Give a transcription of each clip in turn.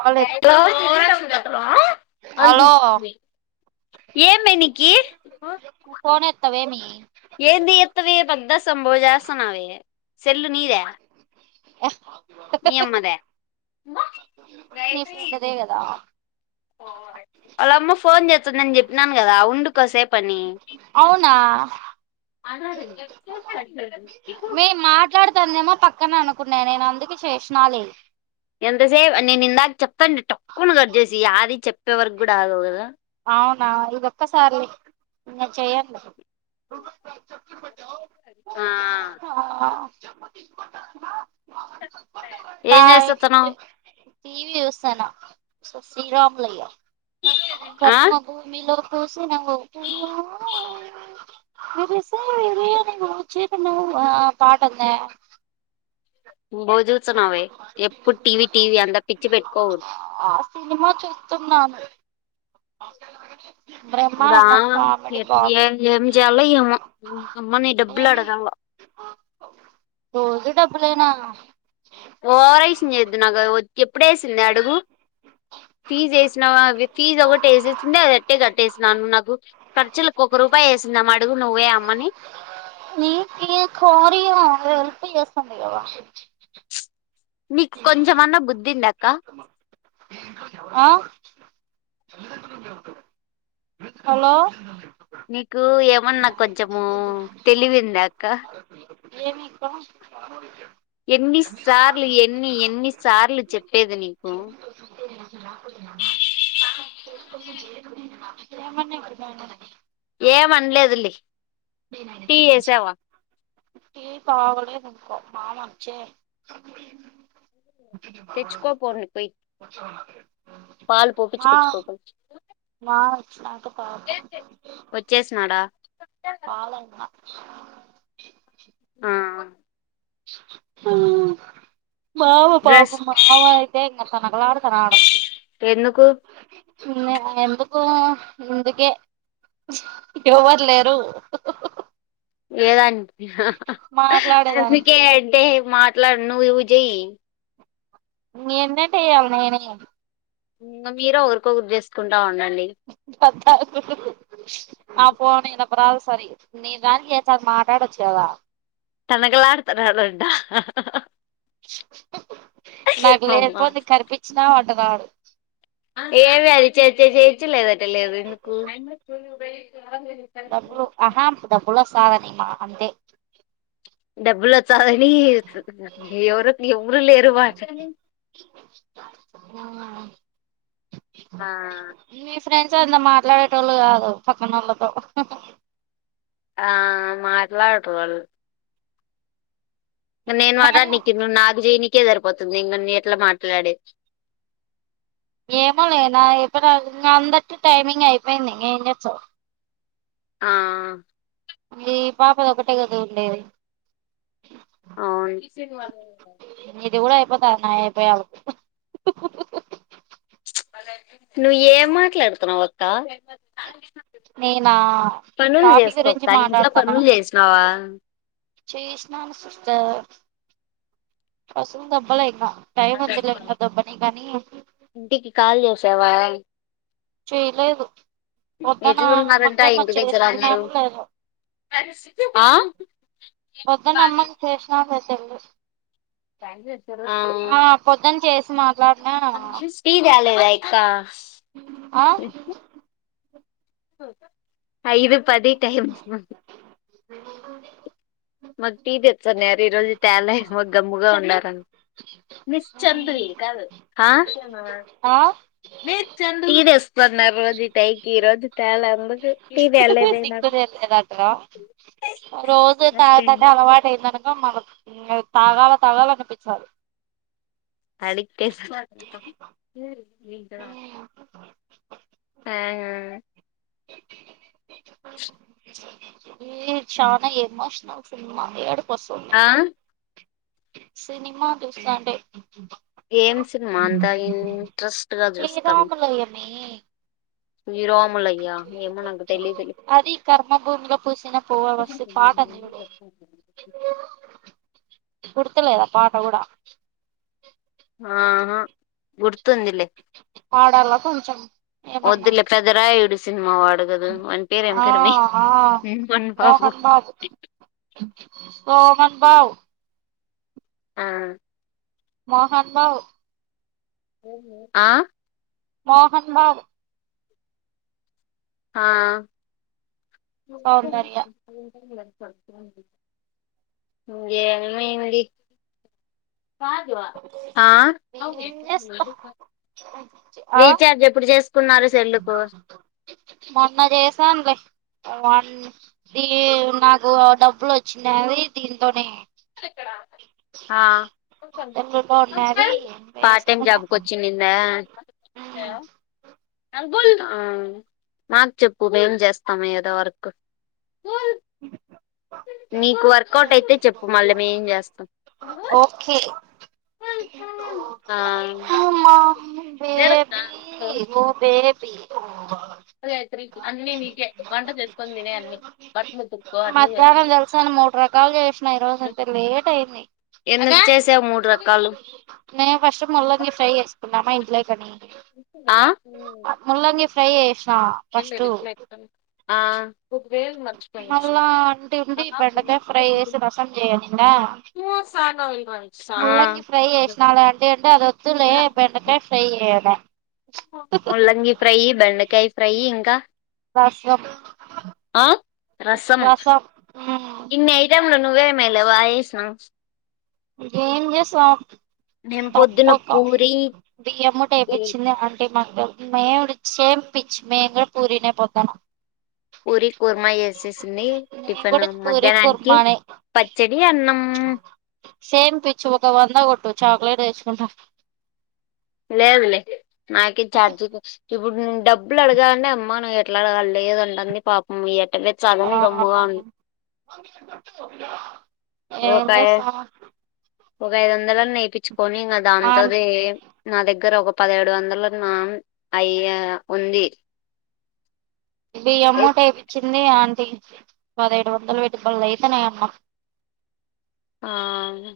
Call ఎత్ అని hello చూస్తుంది ఏమే నీ కి నువ్వు ఫోన్ ఎత్తవేమి ఏంది చేస్తవే పొద్దస్తం బ్ చేస్తున్నావే సెల్లు నీదా నీ అమ్మ దా నీ ఫ్రెండ్దే కదా ఓవరక్షన్ వాళ్ళమ్మ ఫోన్ చేస్తుందని చెప్పినాను కదా ఉండు కోసేపని అవునా మాట్లాడింది కట్ చేసింది మే మాట్లాడుతందేమో పక్కన అనుకున్నాను నేను అందుకే చేసినా లే ఎంతసేపు నేను ఇందాక చెప్తానండి టక్కున కట్ చేసి యాది చెప్పే వరకు కూడా ఆగవ్ కదా అవునా ఇదొక్కసారి లే ఇంగా చేయనులే ఆ ఆ ఏం ఆ చేస్తున్నావ్ టీవీ చూస్తన్న శ్రీరాములయ్య ఆ కర్మభూమిలో పూసిన ఓ పువ్వా విరిసి వీరియాని ఓ చిరునవ్వు పాట ఉందే బో చూస్తున్నావే ఎప్పుడు టీవీ టీవీ అంతా పిచ్చి పెట్కోద్ ఆ సినిమా చూస్తున్నాను ఇప్పుడా బ్రహ్మానందం కామెడీ ఎ ఏ బాగుంది ఏమి చేయాలో ఎమో అమ్మాని డబ్బులు అడగాలా ఆ రోజు డబ్బులేనా ఓవరక్షన్ చేయొద్దు నాకు ఎప్పుడేసింది అడుగు ఫీజ్ వేసినవా ఫీజ్ ఒకటి వేసేసింది అదిఅట్టే కట్టేసినాను నాకు ఖర్చులకు ఒక్క రూపాయి వేసిందేమె అడుగు నువ్ పోయి అమ్మని [unintelligible] హెల్ప్ చేస్తుంది కదా నీకు కొంచెమన్నా బుద్ధి ఉందాక్క ఆ తల్లీద్రండ్రులు లేప్తవే హలో నీకు ఏమన్నా కొంచెము తెలివిందా అక్క ఏమి అక్క ఎన్ని సార్లు ఎన్ని ఎన్ని సార్లు చెప్పేది నీకు అేకు ఆ ఏమన్న ఇప్పుడు నీను ఏం అనలేదు లే నేను ఆయనకి తినిపించాలి టీ తాగలేదింక మామొచ్చే ముచ్చు పర్వాడ తెచ్చుకోపోండి పోయి స్చ్చమనతే పాలు పోపిచ్చుకొచ్చుకో పోయి వావ్ నాకు కా వచ్చేసినడా రాలె ఇంక ఉమ్ మావ డ్రెస్ పాపం మావయితే ఇంగ తనకలాడుతున్నాడు. ఎందుకు? ఉమ్ ఎందుకు ఇందుకే ఎవరు లేరు లేదం అందుకే మాట్లాడేదానికి అంటే మాట్లాడు నువ్వు జెయ్ మీ ఎన్నట్టేయాలి నేనేయా ఇంగా మీరు ఒకరికొకరు చేసుకుంటా ఉండండి. అబ్బా ఆ ఫోను రాదు సరే, నీ దానికి చేస్తాను మాట్లాడవచ్చు కదా. తనకలాడుతున్నారంటా నాకు అమ్మా లేదుపో నే కనిపిచిన్నావ్ అంటున్నాడు. ఏమే అది చేస్తే చెయ్యొచ్చు లేదంటే లేదు ఎందుకు? డబ్బులు ఆహ డబ్బులు వస్తాదని మా అంతే డబ్బులు వ ఎవరు లేరు మాట ఆ ఆ మీ ఫ్రెండ్స్ అంత మాట్లాడేటోళ్ళు కాదు పక్కనోళ్ళతో. ఆ మాట్లాడరు వాళ్ళు. నేను కానీ మాట్లాడినికీ నువ్వు నాకు జేయనికే సరిపోతుంది, ఇంగ నేను ఎట్లా మాట్లాడేది? ఏమో లే నా అయిపోయి ఇంగ అందరికీ టైమింగ్ అయిపోయింది ఇంగ ఏం చేస్తవు? ఆ ఈ పాపది ఒకటే కద ఉండేది. ఆ మీది గుడ అయిపోతాది నాది అయిపోయళ్లకు నువ్ ఏం మాట్లాడుతున్నావు అక్క? నేనా పనిలు కాఫీ చేసుకో గురించి అక్క, ఇంట్లో మాట్లాడుతాన్నా పనులు చేసినవా? చేసినాను సిస్టర్, కసువు దోబ్బలేఇంగ టైం ఉందిలే ఇంగా దొబ్బనికి అని. ఇంటికి కాల్ చేసావా? చేయలేదు పోదున్న ఎట్లున్నారంట అమ్మకేమో ఇంటి దగ్గర అందరూ చేసిపోయానానో లేదో. ఆ నమ్మకు చేసినానో లేదో తెల్వది. ఉమ్ పొద్దున చేసినా లాగ్న అంజి స్వి రాలేదా అక్క? ఆ ఐదు పది టైమ్ మకు టీ తెచ్చానారు, ఈ రోజు తేలమో గమ్ముగా ఉన్నారం నిశ్చందు ఈ కాదు ఆ ఆ టీ తేస్తున్నారు రోజు ఈ టైకి, ఈ రోజు తేలె అందుకే నీకు తెలియట్లేదు అంటరా రోజు తాగుతా అంటే నాకు అలవాటు అయిందనుకో ఇంగ మనం ఇంగ తాగాల తాగాల అనిపించాలి. అడిక్ట్ అయిపోత [unintelligible] ఇది చానా ఎమోషనల్ సినిమా ఏడుపోస్సుంది ఆ సినిమా చూస్తాంటే ఏం సినిమా అంత ఇంట్రెస్ట్ గా [unintelligible] వీరాములయ్యా ఏమో నాకు తెలిదు లే అది కర్మ భూమిలో పూసిన పువ్వా వస్ పాట ఉంది చూడు గుర్తులేదా పాట కూడా ఆహా గుర్తుందిలే పాడాల కొంచెం ఏమన్నా వద్దులే పెద్దరాయుడు సినిమా వాడు [unintelligible] వాన్ పేరు ఏం ఆ పేరు మే ఆ మోహన్ బావ్ ఆ మోహన్ బౌ ఆ మోహన్ బాబు హా సౌందర్య ఇంగేమైంది ఆ ఏం చేస్తా ఆ రీచార్జ్ ఎప్పుడు చేసుకున్నారు సెల్లుకు మొన్న చేసానులే వన్ ది నాకు డబ్బులు వచ్చిన్నావి దీంతోనే ఆ సెల్లులో ఉన్నది పార్ట్ టైమ్ వేసుకున్నా జాబ్ కు వచ్చిన్నిందా హలో మాకు చెప్పు మేం చేస్తాం ఏదో వర్క్ నీకు వర్కౌట్ అయితే చెప్పు మళ్ళీ మేం చేస్తాం ఓకే ఆ మా బేబీ మ బేబీ అదే అయితనయ్ అన్ని నీకే వంట చేసుకొని తినేయ్ అన్ని బట్టలు ఉతు మధ్యాహ్నం తెలుసా నే మూడు రకాలు చేసినా ఈ రోజు ఎంత లేట్ అయింది ఎందుకు చేసావ్ మూడు రకాలు నేను ఫస్ట్ ముల్లంగి ఫ్రై చేసుకున్నామా ఇంట్లోకని ఆ ముల్లంగి ఫ్రై చేస్నా ఆ మళ్ళా అంటే అండి బెండకాయ ఫ్రై చేసి రసం జేయ్ అనిందా ఆ ముల్లంగి ఫ్రై చేసినాలే అంటే అండి అది వద్దులే బెండకాయ్ చెయ్ అనే ముల్లంగి ఫ్రై బెండకాయ ఫ్రై ఇంకా రసం ఆ రసం మ్మ్ ఇన్ని ఐటాం లు నువ్వె మేలె బాగచేసినావ్ ఏం చేసినావ్ నేను పొద్దున పూరి బియ్యం మూట వేపిచ్చిన బాగ మేమ్ సేమ్ పిచ్చ్ మేమ్ కూడా పూరినే పొద్దన పూరి కుర్మా చేసేసింది నేను టిఫిన్ కూడా పూరి మధ్యాహ్నానికి కుర్మానే పచ్చడి అన్నం సేమ్ పిచ్చు ఒక వంద కొట్టు చాక్లెట్ తెచ్చుకుంటా లేదులే నాకే చార్జికి ఇప్పుడు డబ్బు డబ్బులు అడగాలన్నా అమ్మ నువ్వు ఎట్లా అడగాలి లేదు అంటాది పాపం ఎట్టా ఆ ఒక ఏం చేస్తాం ఐదు వందలన్న వేపిచ్చుకోని ఇక ఆన్ దాంతోదే నా దగ్గర ఒక పదిహేడు వందలన్న అయె ఉంది బియ్యం మూట వేపిచ్చింది ఆంటీ పదహేడు వందలు పెట్టి బలే అయిపోయినాయామ్మ అను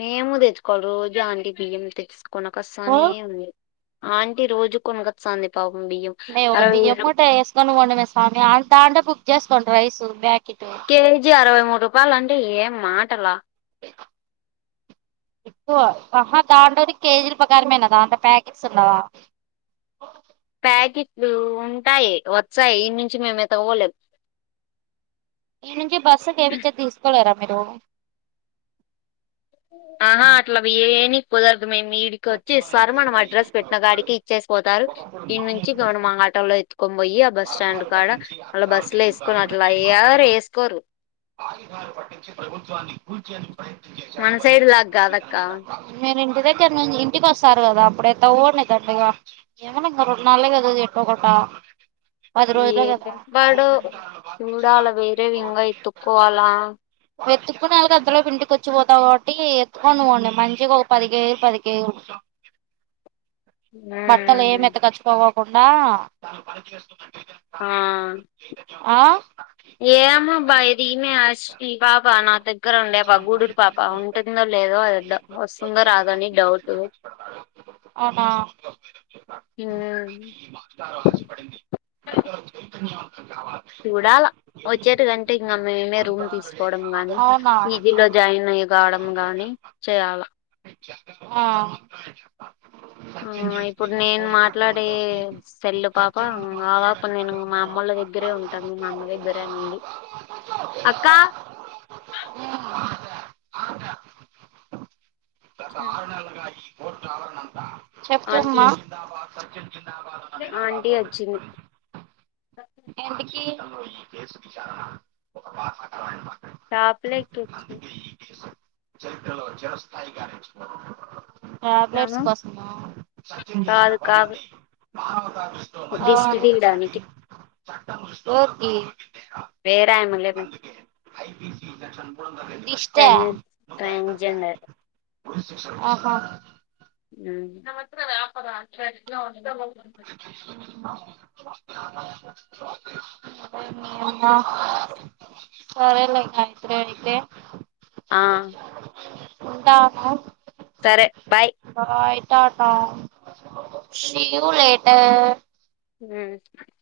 మేము తెచ్చుకోవాల్ల రోజు అంటీ బియ్యం తెచ్చు ఓ కొనకస్తానే ఉంది ఆంటీ రోజు కొనకొస్తాంది పాపం బియ్యం మేము ఒక అరవై ఐదు బియ్యం రూ- మూట వేసుకని పోండి మే స్వామి దాంట్లో బుక్ చేసుకోండి రైస్ బ్యాకెటు కేజీ అరవై మూడు రూపాయలు అంటే ఏం మాటలా ఎక్కువ ఆహ దాంట్లోది కేజీల ప్రకారమేనా దాంట్లో ప్యాకెట్స్ ఉండవా ప్యాకెట్లు ఉంటాయి వస్తాయి ఈనుంచి మేము ఎత్తుకుపోలేము ఈనుంచి బస్సుకి యేపిత్తే తీసుకోలేరా మీరు ఆహా అట్లా ఎవీ కుదరదు మేము ఈడి ఇడికి వచ్చి ఇస్తారు మనం అడ్రస్ పెట్టిన గాడికి ఇచ్చేసి పోతారు ఇన్ని నుంచి ఇగ మనం ఆటోలో ఎత్తుకొని పోయ్యి ఆ బస్ స్టాండ్ కాడ మళ్ళా బస్సులో వేసుకొని అట్లా ఎవరు యేసుకోరు ఆయుధాలు పట్టించి ప్రభుత్వాన్నీ కూల్చేరు మన సైడ్ లాగా కాదక్క మీరు ఇంటి దగ్గర నుంచి ఇంటికి వస్తారు కదా అప్పుడు ఎత్తుకుపొండి దెండిగ ఏమున్నా ఇంగ రెన్నాళ్ళె కద ఎట్టోగట్టా పది రోజులే ఏం కదా చెప్పాడు చూడాల వేరేవి ఇంగా ఎతుక్కోవాలా ఎత్తుకునే యాలికి అంతలోపు ఇంటికి వచ్చిపోతాం కాబట్టి ఎత్తుకొని పోండి మంచికి ఒక పది కేజీలు పది కేజీలు బట్టలు ఏం ఎత్తకచ్చు పోవకుండా ఆ ఆ ఏమో అబ్బా ఇది ఇమె అస్ ఈ పాప నా దగ్గర ఉండే పాప గూడూరు పాప ఉంటుందో లేదో తెల్దు వస్తుందో రాదో అని డౌట్ అవునా అవును [inaudible] చూడాల వచ్చేటి కంటే ఇంకా మేమే రూమ్ తీసుకోవడం గానీ అవునా పీజీలో జాయిన్ అయ్యే రావడం గాని చేయాల ఆ ఆ ఇప్పుడు నేను మాట్లాడే సెల్లు పాప ఆ పాప నేను మా అమ్మోల్ల దగ్గరే ఉంటాను నాన్న దగ్గరే అనింది చెప్పమ్మా ఆంటీ ఆంటీ వచ్చింది ఏంటికీ షాప్ లేకి వచ్చింది చరిత్రలో చిర స్థాయి నిచ్చుకో టాబ్లెట్స్ కోసమా కాదు కాదు ఆ దిష్టి వోరికి తీయడానికి వేరే యమ్మలే దిష్ ట్రెనిష్ ట్రాన్స్జెండర్ ఆహ [unintelligible] మీయమ్మో సరేలె ఇంగ ఇప్పుడే అయితే ఆ ఉంటాము సరే bye bye tata see you later ఉ